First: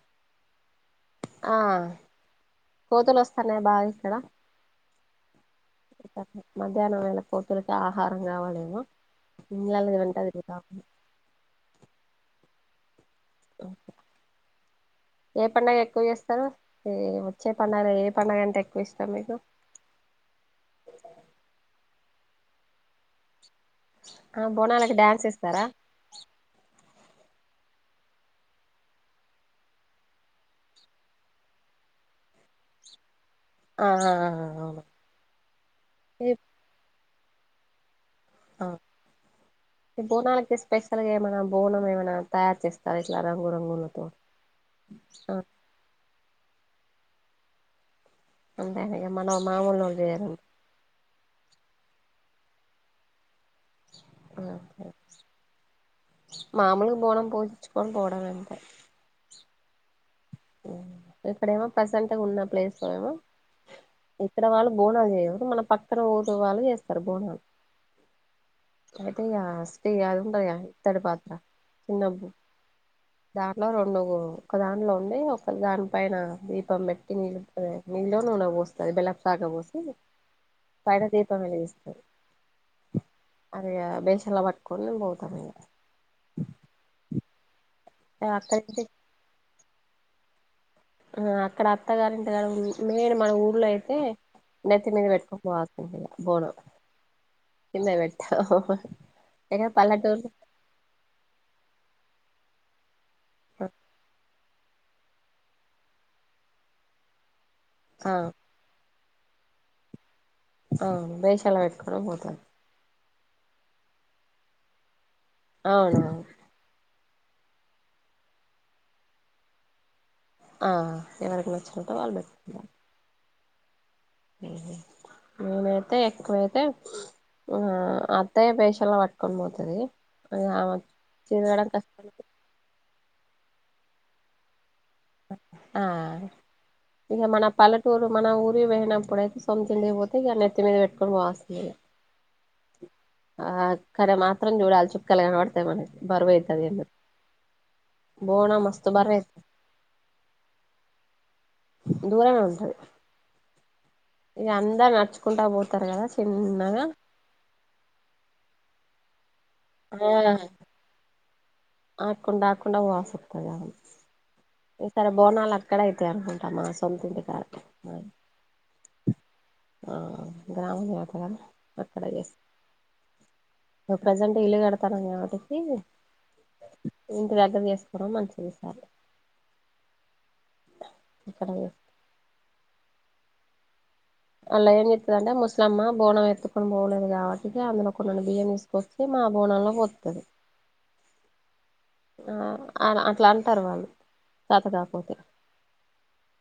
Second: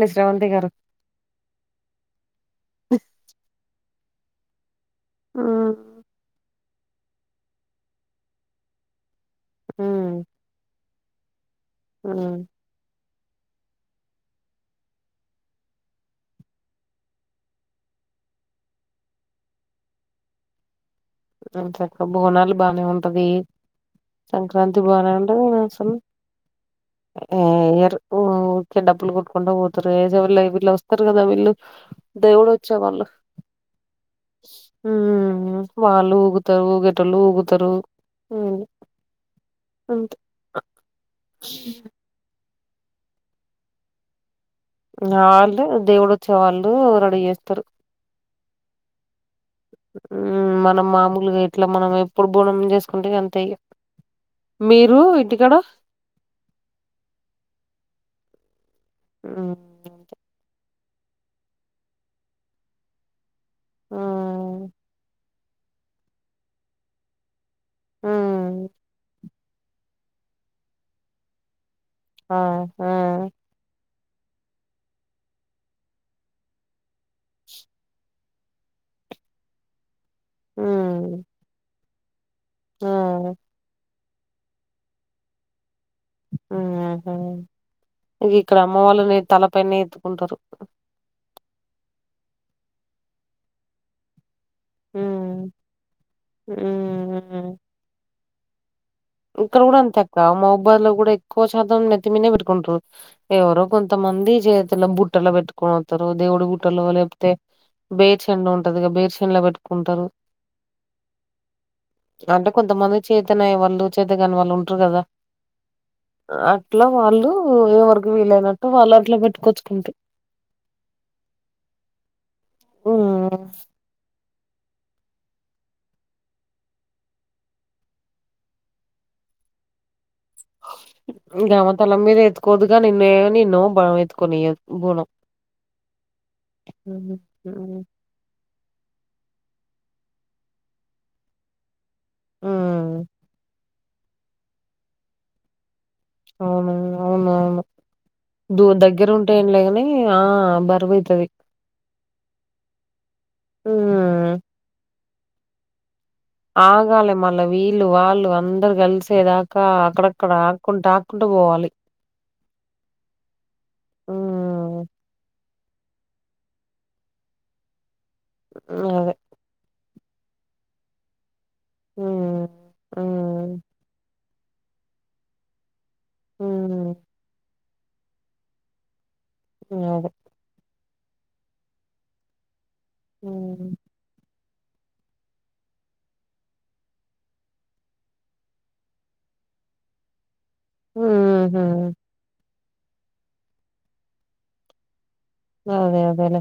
ని శ్రవంతి గారు ఆ కోతులు వస్తన్నయి బాగా ఇక్కడ ఊ మధ్యాహ్నం వేళ కోతులకి ఆహారం కావాలేగా ఇయ్యాలకు తింటాయి [inaudible] పాపం ఊ ఊహూ ఏ పండగ ఎక్కువ చేస్తారు వచ్చే పండగలో ఏ పండగ అంటే ఎక్కువ ఇష్టం మీకు ఎంచక్కా బోనాలు బానే ఉంటది ఆ సంక్రాంతి బోనాలకి బానే డాన్స్ ఏస్తారా ఆ ఎయ్యరు ఊక్కే డప్పులు కొట్టుకుంటా పోతారు ఏసేవాళ్ళు వీళ్ళు వస్తారు కదా వీళ్ళు దేవుడొచ్చే వాళ్ళు ఆ ఆ ఆ ఆ అవును ఉమ్ వాళ్ళు ఈ ఊగుతారు ఊగే టోల్లు ఊగుతారు ఆ ఈ బోనాలకి స్పెషల్గా ఏమైనా బోనం ఏమైనా తయారు చేస్ తారు ఇట్లా రంగు రంగులతో వాళ్ళు దేవుడోచ్చే వాళ్ళు రెడీ చేస్తారు అంతే ఇగ మనం మామూలోళ్ళు చేయరు ఉమ్ మనం మామూలుగే ట్లా మనం ఎప్పుడు బోనం చేసుకుంటే గంతే ఇగ మీరు ఇంటికాడ మామలుగా పోడం పోపిచ్చుకోడం పోవడం అంతే ఊ ఊ ఎక్కడైనా ప్రసెంట్ గున్న ప్లేస్ లో ఏమో ఇక్కడ వాళ్ళు మ్మ్ బోనాలు చేయరు మన పక్కన ఊరు వాళ్ళు చేస్తారు బోనాలు అయితే ఇగ [unintelligible] అది ఉంటయా ఇతడి పాత్ర చిన్నది అ ఆ దాంట్లో రెండు ఒక దాంట్లో ఉండి ఒక దాని పైన దీపం పెట్టి నిలు నీల్లో నూనో పోస్తుది బెల్లపు పాక పోసి పైన హ్మ్ దీపం ఎలిగిస్తురు ఆ అది ఇగ బెన్షన్లా పట్ కొని బోతాం ఇగ ఊహూ ఇది ఇక్కడ అమ్మ అక్కడింటి వాళ్ళని తలపైనే ఎత్తుకుంటారు ఆ అక్కడ అత్తగారింటి కాడ మెయిన్ మన ఊర్లో అయితే నిత్తి మీదే హ్మ్. వెట్కొపో [inaudible] బోనం హ్మ్. హ్మ్. కిందకి బెట్తే [unintelligible] ఇక్కడ కూడా అంతే అక్క మొబైల్ లో కూడా ఎక్కువ శాతం నెత్తిమినే పెట్టుకుంటారు ఎవరో కొంతమంది చేతులో బుట్టలో పెట్టుకొని పోతారు దేవుడి బుట్టలో లేపోతే ఆ బేర్షన్ ఉంటది గా బేర్షన్ లో పెట్టుకుంటారు అవును బేషన్లో పెట్టుకోని పోతారు అంటే కొంతమంది చేతనయ్యే వాళ్ళు చేత కాని వాళ్ళు ఉంటారు కదా అవునా అట్లా వాళ్ళు ఎవరకు వీలైనట్టు వాళ్ళు అట్లా పెట్టుకొచ్చుకుంట ఆ ఎవరికి నచ్చినట్టు వాళ్ళ పెట్టుకున్నారు ఊ నేనైతే ఎక్కువైతే ఊ అత్తయ్య బేషన్ ల పట్టుకొని పోతుది ఊ ఆమెకు తిరగడం కష్టమై కోదు గానీ నే నిన్ను బ ఎత్తుకోనియ్యదు బోనం ఆ హుహు. ఇగ మన హ్మ్. పల్లెటూరు మన ఊరి పోయినప్పుడయితే సొంతందికపోతే ఇక నెత్తి మీద పెట్టుకొని పోవాల్సిందే హ్మ్. ఆ అక్కడ మాత్రం చూడాలి చుక్కలు కనబడతాయి మనకి బరువైతది అవును ఎందుకు అవును అవును బోనం దూ మస్తు దగ్గర ఉంటే బరువైతది ఏంలేగాని హ్మ్ ఆ బరువు అయితది దూరంమే ఉంటది ఉమ్ ఇగ అందరు నడుచుకుంటా పోతారు గదా ఆగాలి మళ్ళ వీళ్ళు వాళ్ళు అందరు కలిసేదాకా అక్కడక్కడ ఆ ఆక్కుంటా ఆకుంట పోవాలి ఆకుంట ఆకుంట పోవాల్సి అత్తది అడ హ్మ్. ఈ సరే బోనాలు అక్కడ అయితాయి అనుకుంట మా సొంత ఇంటి కాడ ఉ అదే హ గ్రామంమేక్కడ అక్కడ చేసి హ్మ్. హ్మ్. ప్రజెంట్ ఇల్లు కడతానుం కాబట్టిటి హ్మ్. ఇంటి దగ్గర చేసుకోవడం మంచిది ఈసారి ఉ అదే ఎక్కడ ఉహు అలా ఏం చెప్తుద అంటే ముసలమ్మ బోనం ఎత్తుకొని పోలేదు కాబట్టి అందులో కొన్ని బియ్యం ఇస్త వచ్చి మా బోనంలో పొత్తరు ఉహూ ఆ ఆ ఆ అట్లా అంటారు వాళ్ళు శతకాకపోతే అదే అదేలే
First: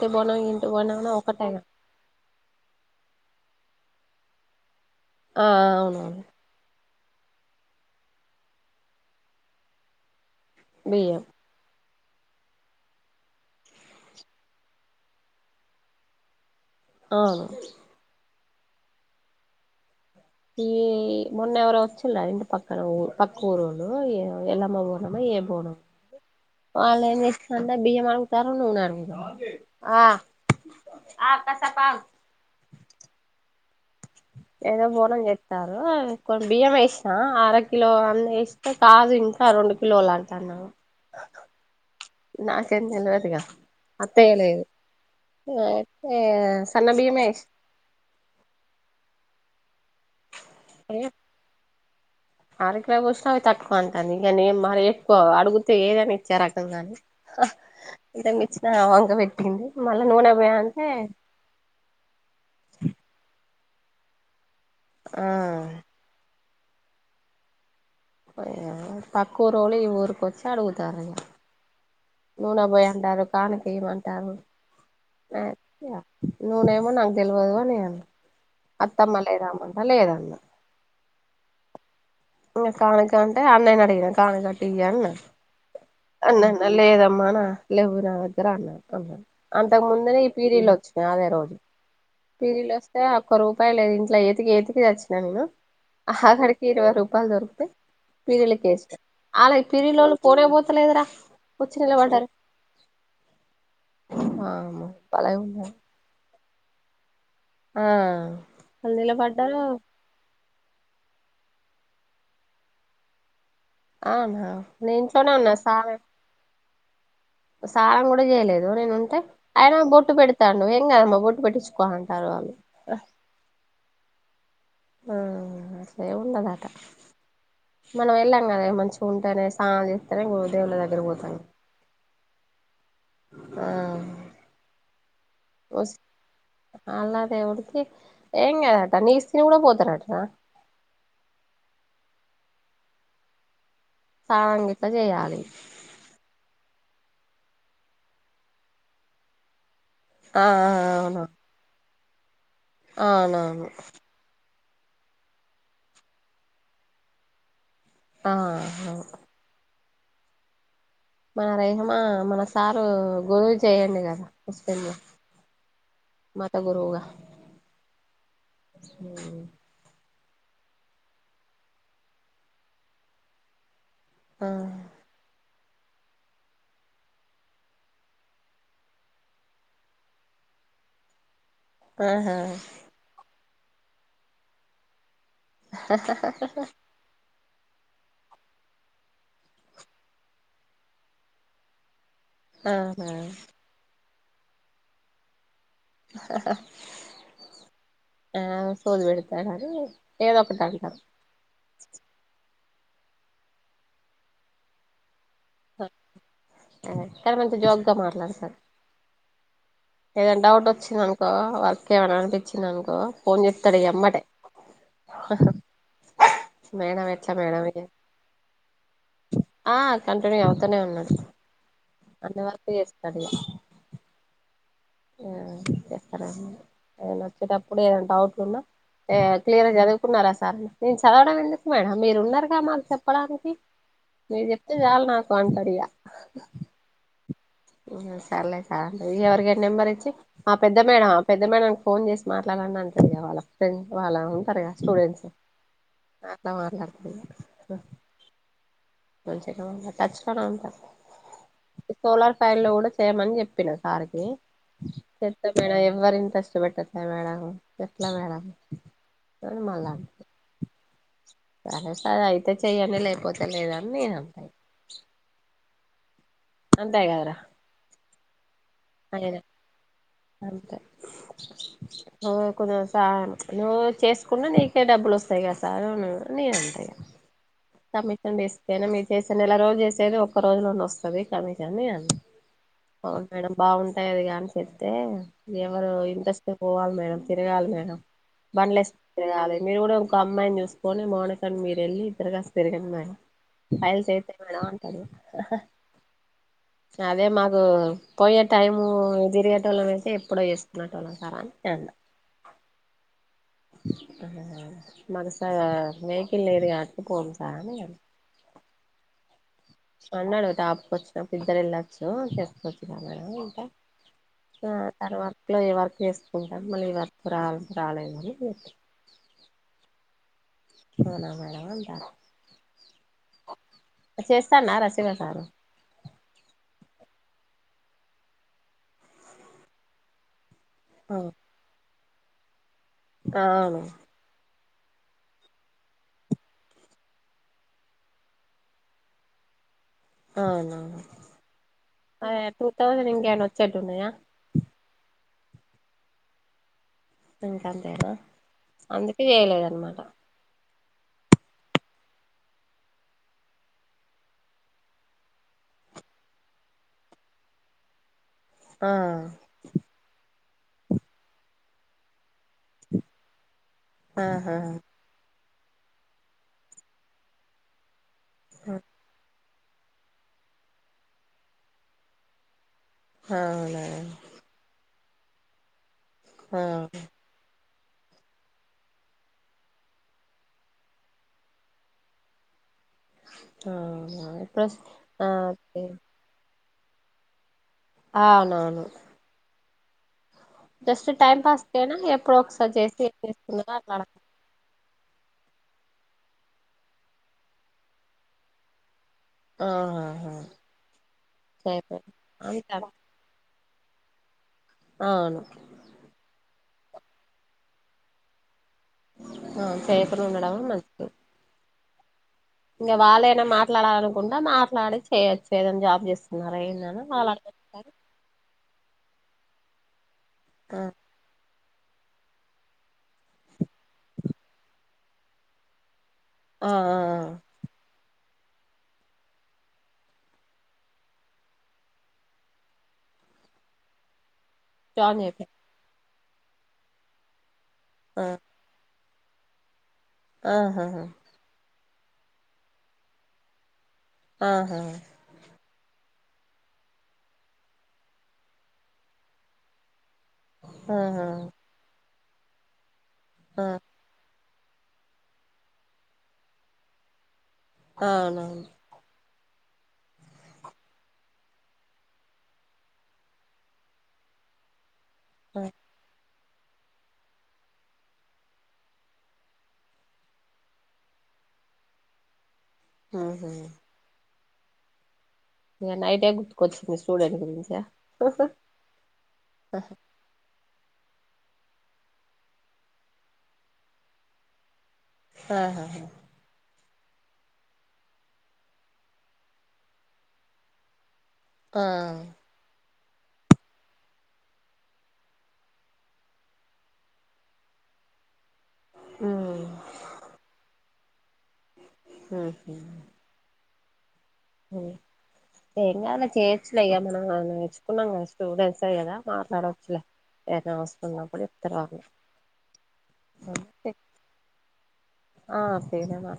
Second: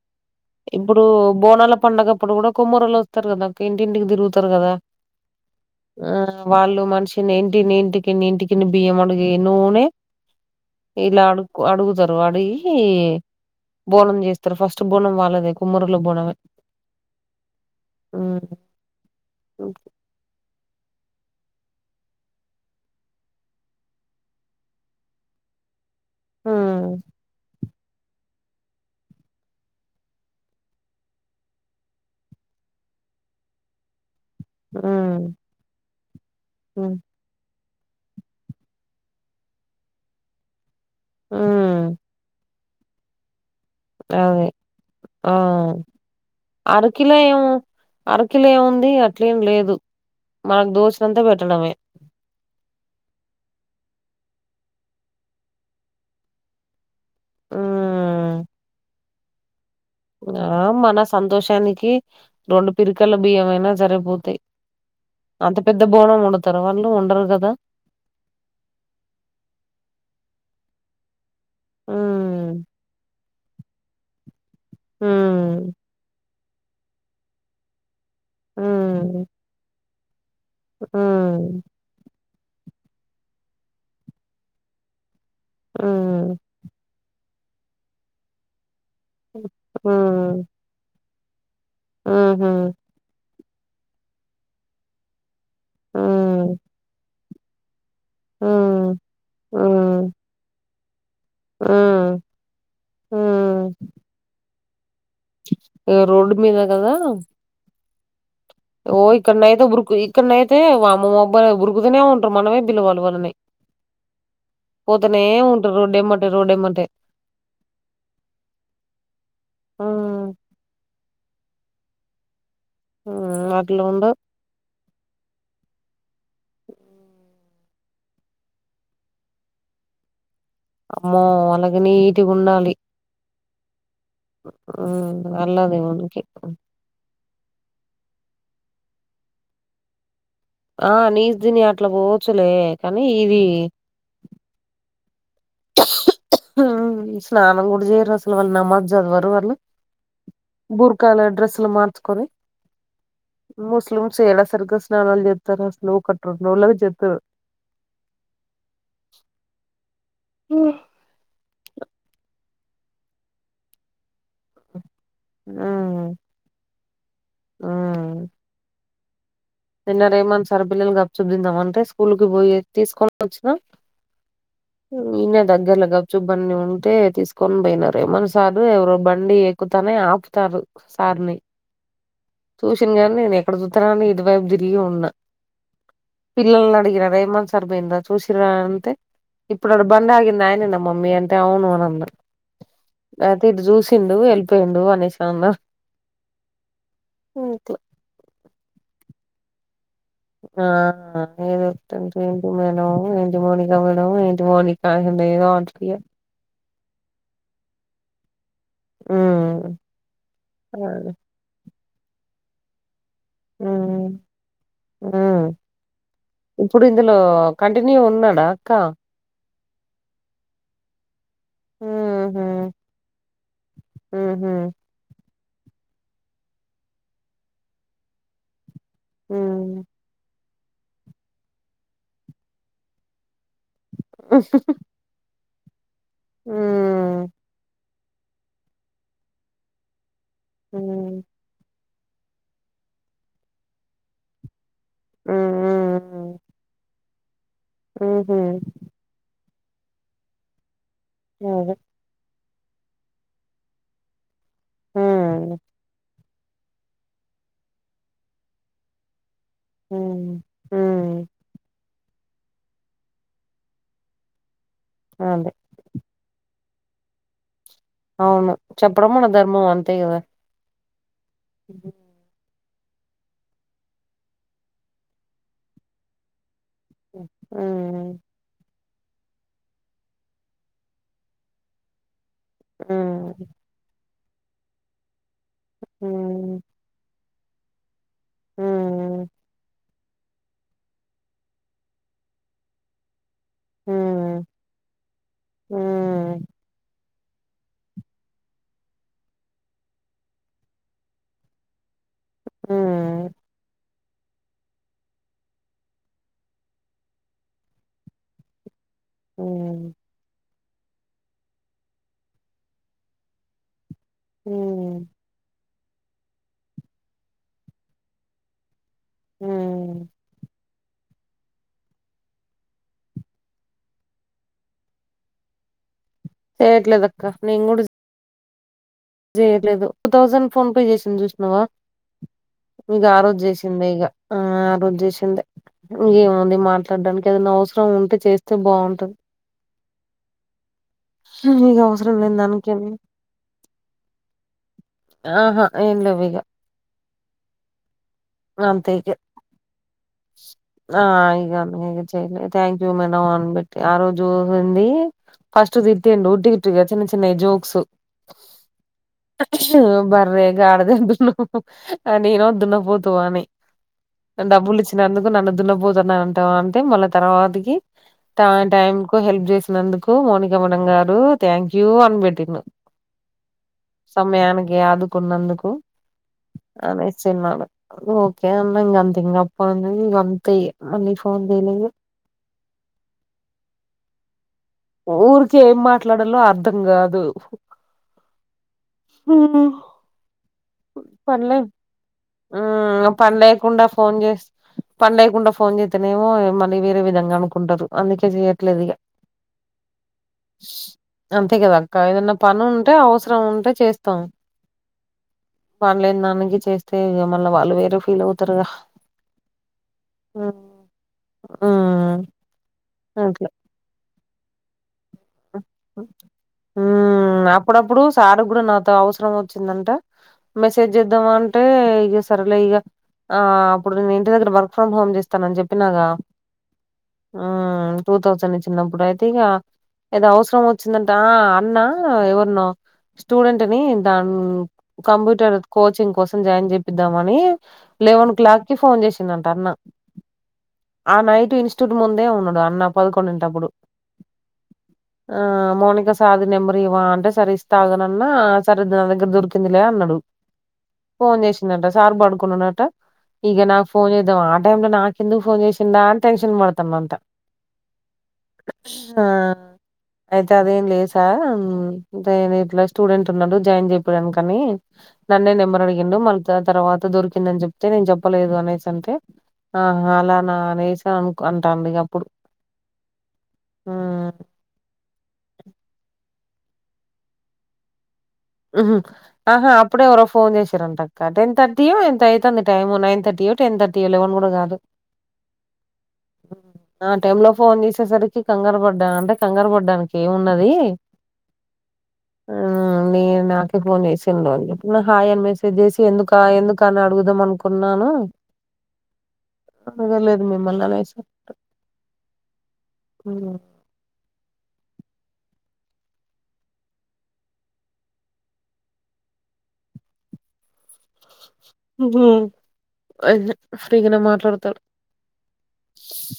అే పోనం ఇంటి పోనంలో ఒకటేైన పండుగప్పుడు కూడా కుమ్మరోళ్లు అత్తరు కదా అక్క ఇంటింటికి తిరుగుతారు కదా ఆ ఆ అవును అవును వాళ్ళు మనిషిని ఇంటిని ఇంటికినీ ఇంటికిని బియ్యం అడిగి నూనే బియ్యం ఇలా అడుగు అడుగుతారు అడిగి బోనం చేస్తారు ఫస్ట్ బోనం వాళ్ళు దే కుమ్మరోళ్ళకు బోనమే అవును ఉ ఓకే ఈ మొన్న ఎవరో అచ్చిరా ఇంటి పక్కన ఊ పక్క ఊరోళ్ళు ఎలమ్మ బోనమో ఏ బోనం హ్మ్ వాళ్ళ ఏం చేస్తారు బియ్యం అడుగుతాండ్రు నూనె అడుగుతాండ్రు ఆ కాసేపు ఆగు ఏదో బోనం హ్మ్ చేస్తారో కొన్ని బియ్యం హ్మ్ ఆసిన్ ఆరో కిలో అని ఎస్తే కాదు ఇంకా రెండు కిలోలు అంటది ఆమె ఉ నాకేం తెలవదిగా అత్తయ్య అదే లేదు ఆ అయితే సన్న బియ్యం ఎసా అరకిల ఏముంది అట్లే లేదు మనకు దోచినంతా పెట్టడమే ఆరకిల పోసిన అవి తక్కువ అంటాంది కానీ మరి ఎక్కువ అడుగుతే ఏదని ఇచ్చారుకం గాని హ్మ్ ఇటంక ఇచ్చిన వంక పెట్టింది మళ్ళీ నూనె పోయి ఆ అంటే మన సంతోషానికి రెండు పిరికల బియ్యం అయినా సరిపోతాయి ఆ అంత పెద్ద బోనం ఉండద్ తర వాళ్ళు ఉండరు కదా పక్కురోళ్ళు ఈ ఊరుకోచ్చి అడుగుతారండి హ్మ్ నూనబోయ్ అంటారు కానకేయమంటారు హ్మ్ నా నూనె ఏమో నాకు తెలవదు నేన్ అన్న అత్తమ్మలేదమ్మా మా లేదన్న హు ఇగ కనకంట అంటే అన్నయ్యని ఆడిగినా కానకటియన్న అన్నా అన్నా లేదమ్మా నా లెవ్వు నా దగ్గర అన్నడు అవునా అంతకు ముందునే ఈ హ్మ్ పిరీల్ వచ్చినాయి అదే రోజు ఊహూ పీరిలోస్తే తే ఒక్క రూపాయ లేదు ఇంట్లో ఎతికి ఏతికి సచ్చినా నేను హ్మ్ ఆఖరికి ఇరవై రూప్ పాలు దొరుకుతే హ్మ్ పిరిలకేసినా అలా హ్మ్ పిరిలోళ్ళు పోనే పోతలేదురా వచ్చి హ్మ్ నిలబడ్డారు హ్మ్ వామ్మో బలే ఉన్నారు ఇగ రోడ్ మీద కదా ఆ వాళ్ళు ఓ నిలబడ్డారు ఇక్కడనయితే ఉరుకు ఇక్కడనయితే వామ్మో అబ్బ ఉురుకుతనే ఉంటారు మనమే పిలవాలి వాళ్ళని అవునా నే ఇంట్లోనే ఉన్నా సార్ రోడ్ ఎమ్మ్బట్టే స్నానం కూడా చేయలేదు నేను ఉంటే అయన బొట్టు హ్మ్ పెడతాండు ఏంగాదమ్మ బొట్టు పెట్టించుకో అంటారు వాళ్ళు ఉ అట్లుండోద్ ఆ అట్లేముండదట మనం వెళ్ళాం కదా మంచిగా ఉంటేనే సాన్ దేవుళ్ళ దగ్గర అమ్మో పోతాం వాళ్ళకి నీట్‌గుండాలి. ఆ అల్లా ఓస్ దేవునికి అల్లా దేవుడికి ఏం కాదట నీస్ తిని కూడా పోతరట ఆ నీస్ దిని అట్లా పోవోచ్చులే కానీ ఇది స్నానం గిట్ల చేయాలి ఆ స్నానం కూడా చేయరు అసలు వాళ్ళు నమాజ్ చదవరు వాళ్ళు ఆ ఆ అవును బుర్కాల డ్రెస్సులు మార్చుకొని అవునవును ముస్లిం చేలసర్కా స్నాలాలు చేస్తారు అసల్ ఒకట్రెండు రోజులక్ జెత్తారు ఆహా ఉహ్ మన రహమా మన సారు గోరువు చేయండి కదా ముస్లింలు మ్మ్ మాత గురవుగా మ్మ్ నిన్న రెహ్మాన్ సార్ పిల్లలు గప్ చుప్ తిందమంటే స్కూల్ కి పోయి తీసుకొనోచ్చినా ఆ ఇడ్నే దగ్గరలో గప్ చుప్ బన్నీ ఉంటే తీసుకొని పోయినా రెహ్మాన్ సారు ఎవరో బండి ఏక్కుతానే ఆపుతారు సార్ని ఆహా సుషిన్ గని నేను ఎక్కడ చూస్తారా అని ఇంటి వైపు తిరిగి ఉన్నా పిల్లల నీ అడిగిన రేమన్ సార్ బోయిండా చూసిరా అంటే ఇప్పుడడా బండ్ ఆగింది ఆయన నా మమ్మీ అంటే అవును అని అన్నా ఆహా అయితే ఇటు చూసిండు వెళ్ళిపోయిండు అనేసి అన్న హా హా ఇంట్లో ఆ సోది పెడతాడానీ ఆ లేదు ఏంటి మేడం ఏంటి మౌనిక మేడం ఏంటి మౌనిక ఏదో అంటు క్క మంచి జోకుగా మాట్లాడుతారు హ్మ్మ్ ఏదైనా డౌట్ వచ్చిందనుకో వర్క్ ఏమన్నా అనిపించింది అనుకో ఫోన్ చెస్తాడు ఎమ్మటే హ్మ్మ్ ఇప్పుడు మేడం ఇందులో ఎట్లా మేడం ఇది కంటిన్యూ ఉన్నాడా అక్క ఆ కంటిన్యూ అవుతూనే ఉన్నాడు అన్న ఉహు వర్క్ చేస్తాడు ఇగ ఉహు హ్మ్మ్ చేస్తారాండి నేను వచ్చేటప్పుడు ఏదైనా డౌట్లు ఉన్నా క్లియర్గా ఉమ్ చదువుకున్నారా సార్ నేను చదవడం ఎందుకు మేడం మీరు ఉన్నారుగా మాకు చెప్పడానికి మీరు చెప్తే చాలు నాకు అంటడు ఇగా ఉమ్ సర్లే సర్ అ ఎవరికి ఏ నెంబర్ ఇచ్చి ఆ పెద్ద మేడం ఆ ఉమ్ పెద్ద మేడం ఫోన్ చేసి మాట్లాడండి అంటడిగా వాళ్ళ ఫెం వాళ్ళు ఉంటారుగా స్టూడెంట్స్ ఉమ్ అట్లా మాట్లాడుతు ఉహు మంచిగా ఉంటారు టచ్లోనే ఉంటారు అవు సోలార్ ఫ్యాన్లు కూడా చేయమని చెప్పిన సార్కి ఉమ్ చెస్తా మేడం ఎవ్వరూ ఇంట్రెస్ట్ పెట్టట్లే మేడం ఎట్లా మేడం అని మళ్ళా హ్మ్మ్ హ్మ్మ్ సరే అయితే చెయ్యండి లేకపోతే లేదు అని నేను అంటాను అ అదే అంతేగదరా అవును చెప్పడం మన ధర్మం అంతే కదా అంతే ఓ కొంచం సాయం నువ్వు చేసుకున్న నీకే డబ్బులు వస్తాయి కదా సార్ నీను అంట ఇగ ఉమ్ కమిషన్ తీస్తేనా మీరు చేసే నెల రోజు చేసేది ఒక్క రోజులోనే వస్తుంది కమిషన్ అని నేను అన్న అవును ఉమ్ మేడం బాగుంటది అది కానీ చెప్తే ఎవరు ఇంట్రెస్ ఉమ్ పోవాలి మేడం తిరగాలి మేడం బన్లెస్ తిరగాలి మీరు కూడా ఒక అమ్మాయిని చూసుకొని మౌనికని మీరు వెళ్ళి ఇద్దరు కలిసి తిరగండి నా ఫైల్స్తే ఉమ్ అయితయి మేడం అంటడు ఆహా మ్మ్ అదే మాకు పోయే టైము తిరిగేటోలామ్ అయితే ఎప్పుడో చేసుకునేటోళ్ళము యన్ కెనడా హ్మ్మ్ మన సైడ్ వెకిల్ లేదు కాబట్టి కొల్లు సాగు మ్మ్ అన్నాడు టాపుకొచ్చినప్పు ఇద్దరు వెళ్ళొచ్చు చెప్పుకోవచ్చు క మేడం అంటె ఆ మ్మ్ ఆ వర్క్లో ఏ వర్క్ చేసుకుంటారు మళ్ళీ ఈ వర్క్ ర రాలేదని చెప్పారు హ్మ్మ్ అవునా మేడం అంటారూ చేస్తాన్నరా శివ సారు చేయట్లేదక్క నేను కూడా చేయట్లేదు టూ థౌజండ్ ఫోన్పే చేసినా చూసినవా ఇగా ఆ రోజు అవును చేసిందే ఇగా ఆ ఆ రోజు చేసిందే ఏముంది మాట్లాడడానికి ఏదైనా అవసరం ఉంటే చేస్తే బాగుంటది అవునవును. ఇగ అవసరం ఆ లేని టూ దానికి థౌజండ్ ఇంకేమనా వచ్చేట్టు ఉన్నాయా? ఆహా ఏమి లేవు ఇగ ఇంకంతేనా అంతేగా అందుకే చేయలేదన్నమాట ఆ ఇగ అ ఇక చెయ్యలే థ్యాంక్ యూ మేడం అనిబెట్టి ఆ రోజు ఉంది ఫస్ట్ తిట్టిండు ఊటీగానే చిన్న చిన్న జోక్స్ ఆ చు బర్రె గాడిద దున్న ఆన్ ఈ రోజ్ దున్న పోతు అని, ఆహా డబ్బులు ఇచ్చినందుకు నన్ను దున్నపోతు అంటావా అంటే మళ్ళీ తర్వాతకి త టైం కు హెల్ప్ చేసినందుకు, మోనిక మేడం గారు థ్యాంక్ యూ అని పెట్టిరు. అవునా సమయానికి ఆదుకున్నందుకు ఆ అనీ చిన్నాడు ఓకే అన్న ఇంగ అంత ఇంగ అప్పనుండి ఇంగంతే, మళ్ళీ ఫోన్ చేయలేదు. ఆ ప్రెస్ ఊరికే ఏం మాట్లాడాలో అర్ధం కాదు ఆ అవునవును ఊ జస్ట్ టైం పన్లే పాస్ కేనా ఎప్పుడో ఒకసారి చేసి ఊ ఏం చేస్తున్నారో పన్లేకుండా అట్లా అడగ ఫోన్ చేస్ పన్లేకుండా ఫోన్ చేతనేమో మళ్ళీ వేరే విధంగా అనుకుంటరు అందుకే చెయట్లేదు ఇగ. ఆహాహా అంతే కదా అక్క చేయకూడదు ఏదన్న పని అంతే ఉంటే అవసరం ఉంటే చేస్ తో ఆ అవు వాన్లేని దానికి చేస్తే మళ్ళ వాళ్ళు వేరే ఫీల్ అవుతరుగా చేయకుండ ఉండడమే మంచిది ఉమ్ ఇంగ వాళ్ళైన మాట్లాడాలి అనుకుంటె, మాట్లాడి చేయొచ్చు ఏదైనా జాబ్ చేస్తున్నారా ఏంది అని వాళ్ళ హ్మ్ అప్పుడప్పుడు సార్ కూడా నాతో అవసరం వచ్చిందంటె ఆ మెసేజ్ చె దమ్ అంటే ఇగ సర్లే ఇగా ఆ అప్పుడు నేను ఇంటి దగ్గర వర్క్ ఫ్రమ్ హోమ్ చేస్తానని చెప్పినాగ ఆ ఆ ఆ ఆ టూ థౌసండ్ చిన్నప్పుడు అయితే ఇగా ఏదో అవసరం వచ్చిందంట, ఆ అన్న ఎవర్నో స్టూడెంట్ ని దాన్ జాయిన్ చేపియ్ కంప్యూటర్ కోచింగ్ కోసం జాయిన్ చేపిద్దామని, ఆ లెవెన్ క్లాక్ కి ఫోన్ చేసిందంట అన్న ఆహ ఆ నైట్ ఇన్స్టిట్యూట్ ముందే ఉన్నడు అన్న పదకొండింటప్పుడు ఆహ ఆ మోనిక సార్ధి నెంబరు ఇయ్యవా అంటే, సరే ఇస్తా ఆగనన్న సరే నా దగ్గర దొరికిందిలే అన్నడు. ఆహా ఫోన్ చేసిందంట, సార్ పడుకొని ఉన్నరట ఇగ ఆ నాక్ ఫోన్ చేద్దా ఆ టైం లో నాకు ఎందుకు ఫోన్ చేసిందా అని టెన్షన్ పడ్తుండు అంట అవునవును ఆ అయితే అదేం లేస్ ఇట్లా అంటే ఇట్ల స్టూడెంట్ ఉన్నాడు జాయిన్ చేపియడానికని నన్నే ఆ నెంబర్ అడి గిండు మల్ తర్ తర్వాత దొరికిందని చెప్తే నేను చెప్పలేదు అనేసి అంటే ఆ అలానా అనేసి అ అంటాండు ఇగ అప్పుడు ఆహ ఉమ్, ఇగ నైటే గుర్తుకొచ్చింది స్టూడెంట్ గురించా ఉ ఆహా అప్పుడే ఎవరో ఫోన్ చేసిరంట క టెన్ థర్టీయో ఎంత అయితాంది టైమ్ నైన్ థర్టీయో టెన్ థర్టీయో లెవెన్ కూడా కాదు ఆహా ఆ టైమ్ లో ఫోన్ చేసేసరికి కంగారు పడ్డా అంటే కంగారు పడ్డానికి ఏమున్నది ఆ ఆ నేన్ నాకే ఫోన్ చేసిండు వాళ్ళు హాయ్ అని మెసేజ్ చేసి ఎందుకా ఎందుకా అని అడుగుదాం అనుకున్నాను అనగ లేదు మిమ్మల్ని అనేసి అట ఉహ్మ్ ఉ ఉమ్ ఏం కాదులే చేయొచ్చులే ఇక మనం నేర్చుకున్నాం కదా స్టూడెంట్సే కదా మాట్లాడొచ్చులే ఏదైనా అవసరం ఉన్నప్పుడే చెప్తా ఉహ్మ్ అ గానే ఫ్రీగానె మాట్లాడుతాడు ఆ ఫ్రీనే మా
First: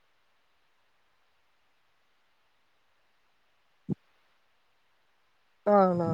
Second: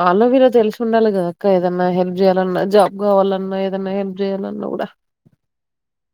వాళ్ళో వీళ్ళో తెలిసి ఉండాలి కదా అక్క ఏదన్నా హెల్ప్ చేయాలన్నా జాబ్ కావాలన్నా ఏదన్నా హెల్ప్ చేయాలన్నా కూడా అవునా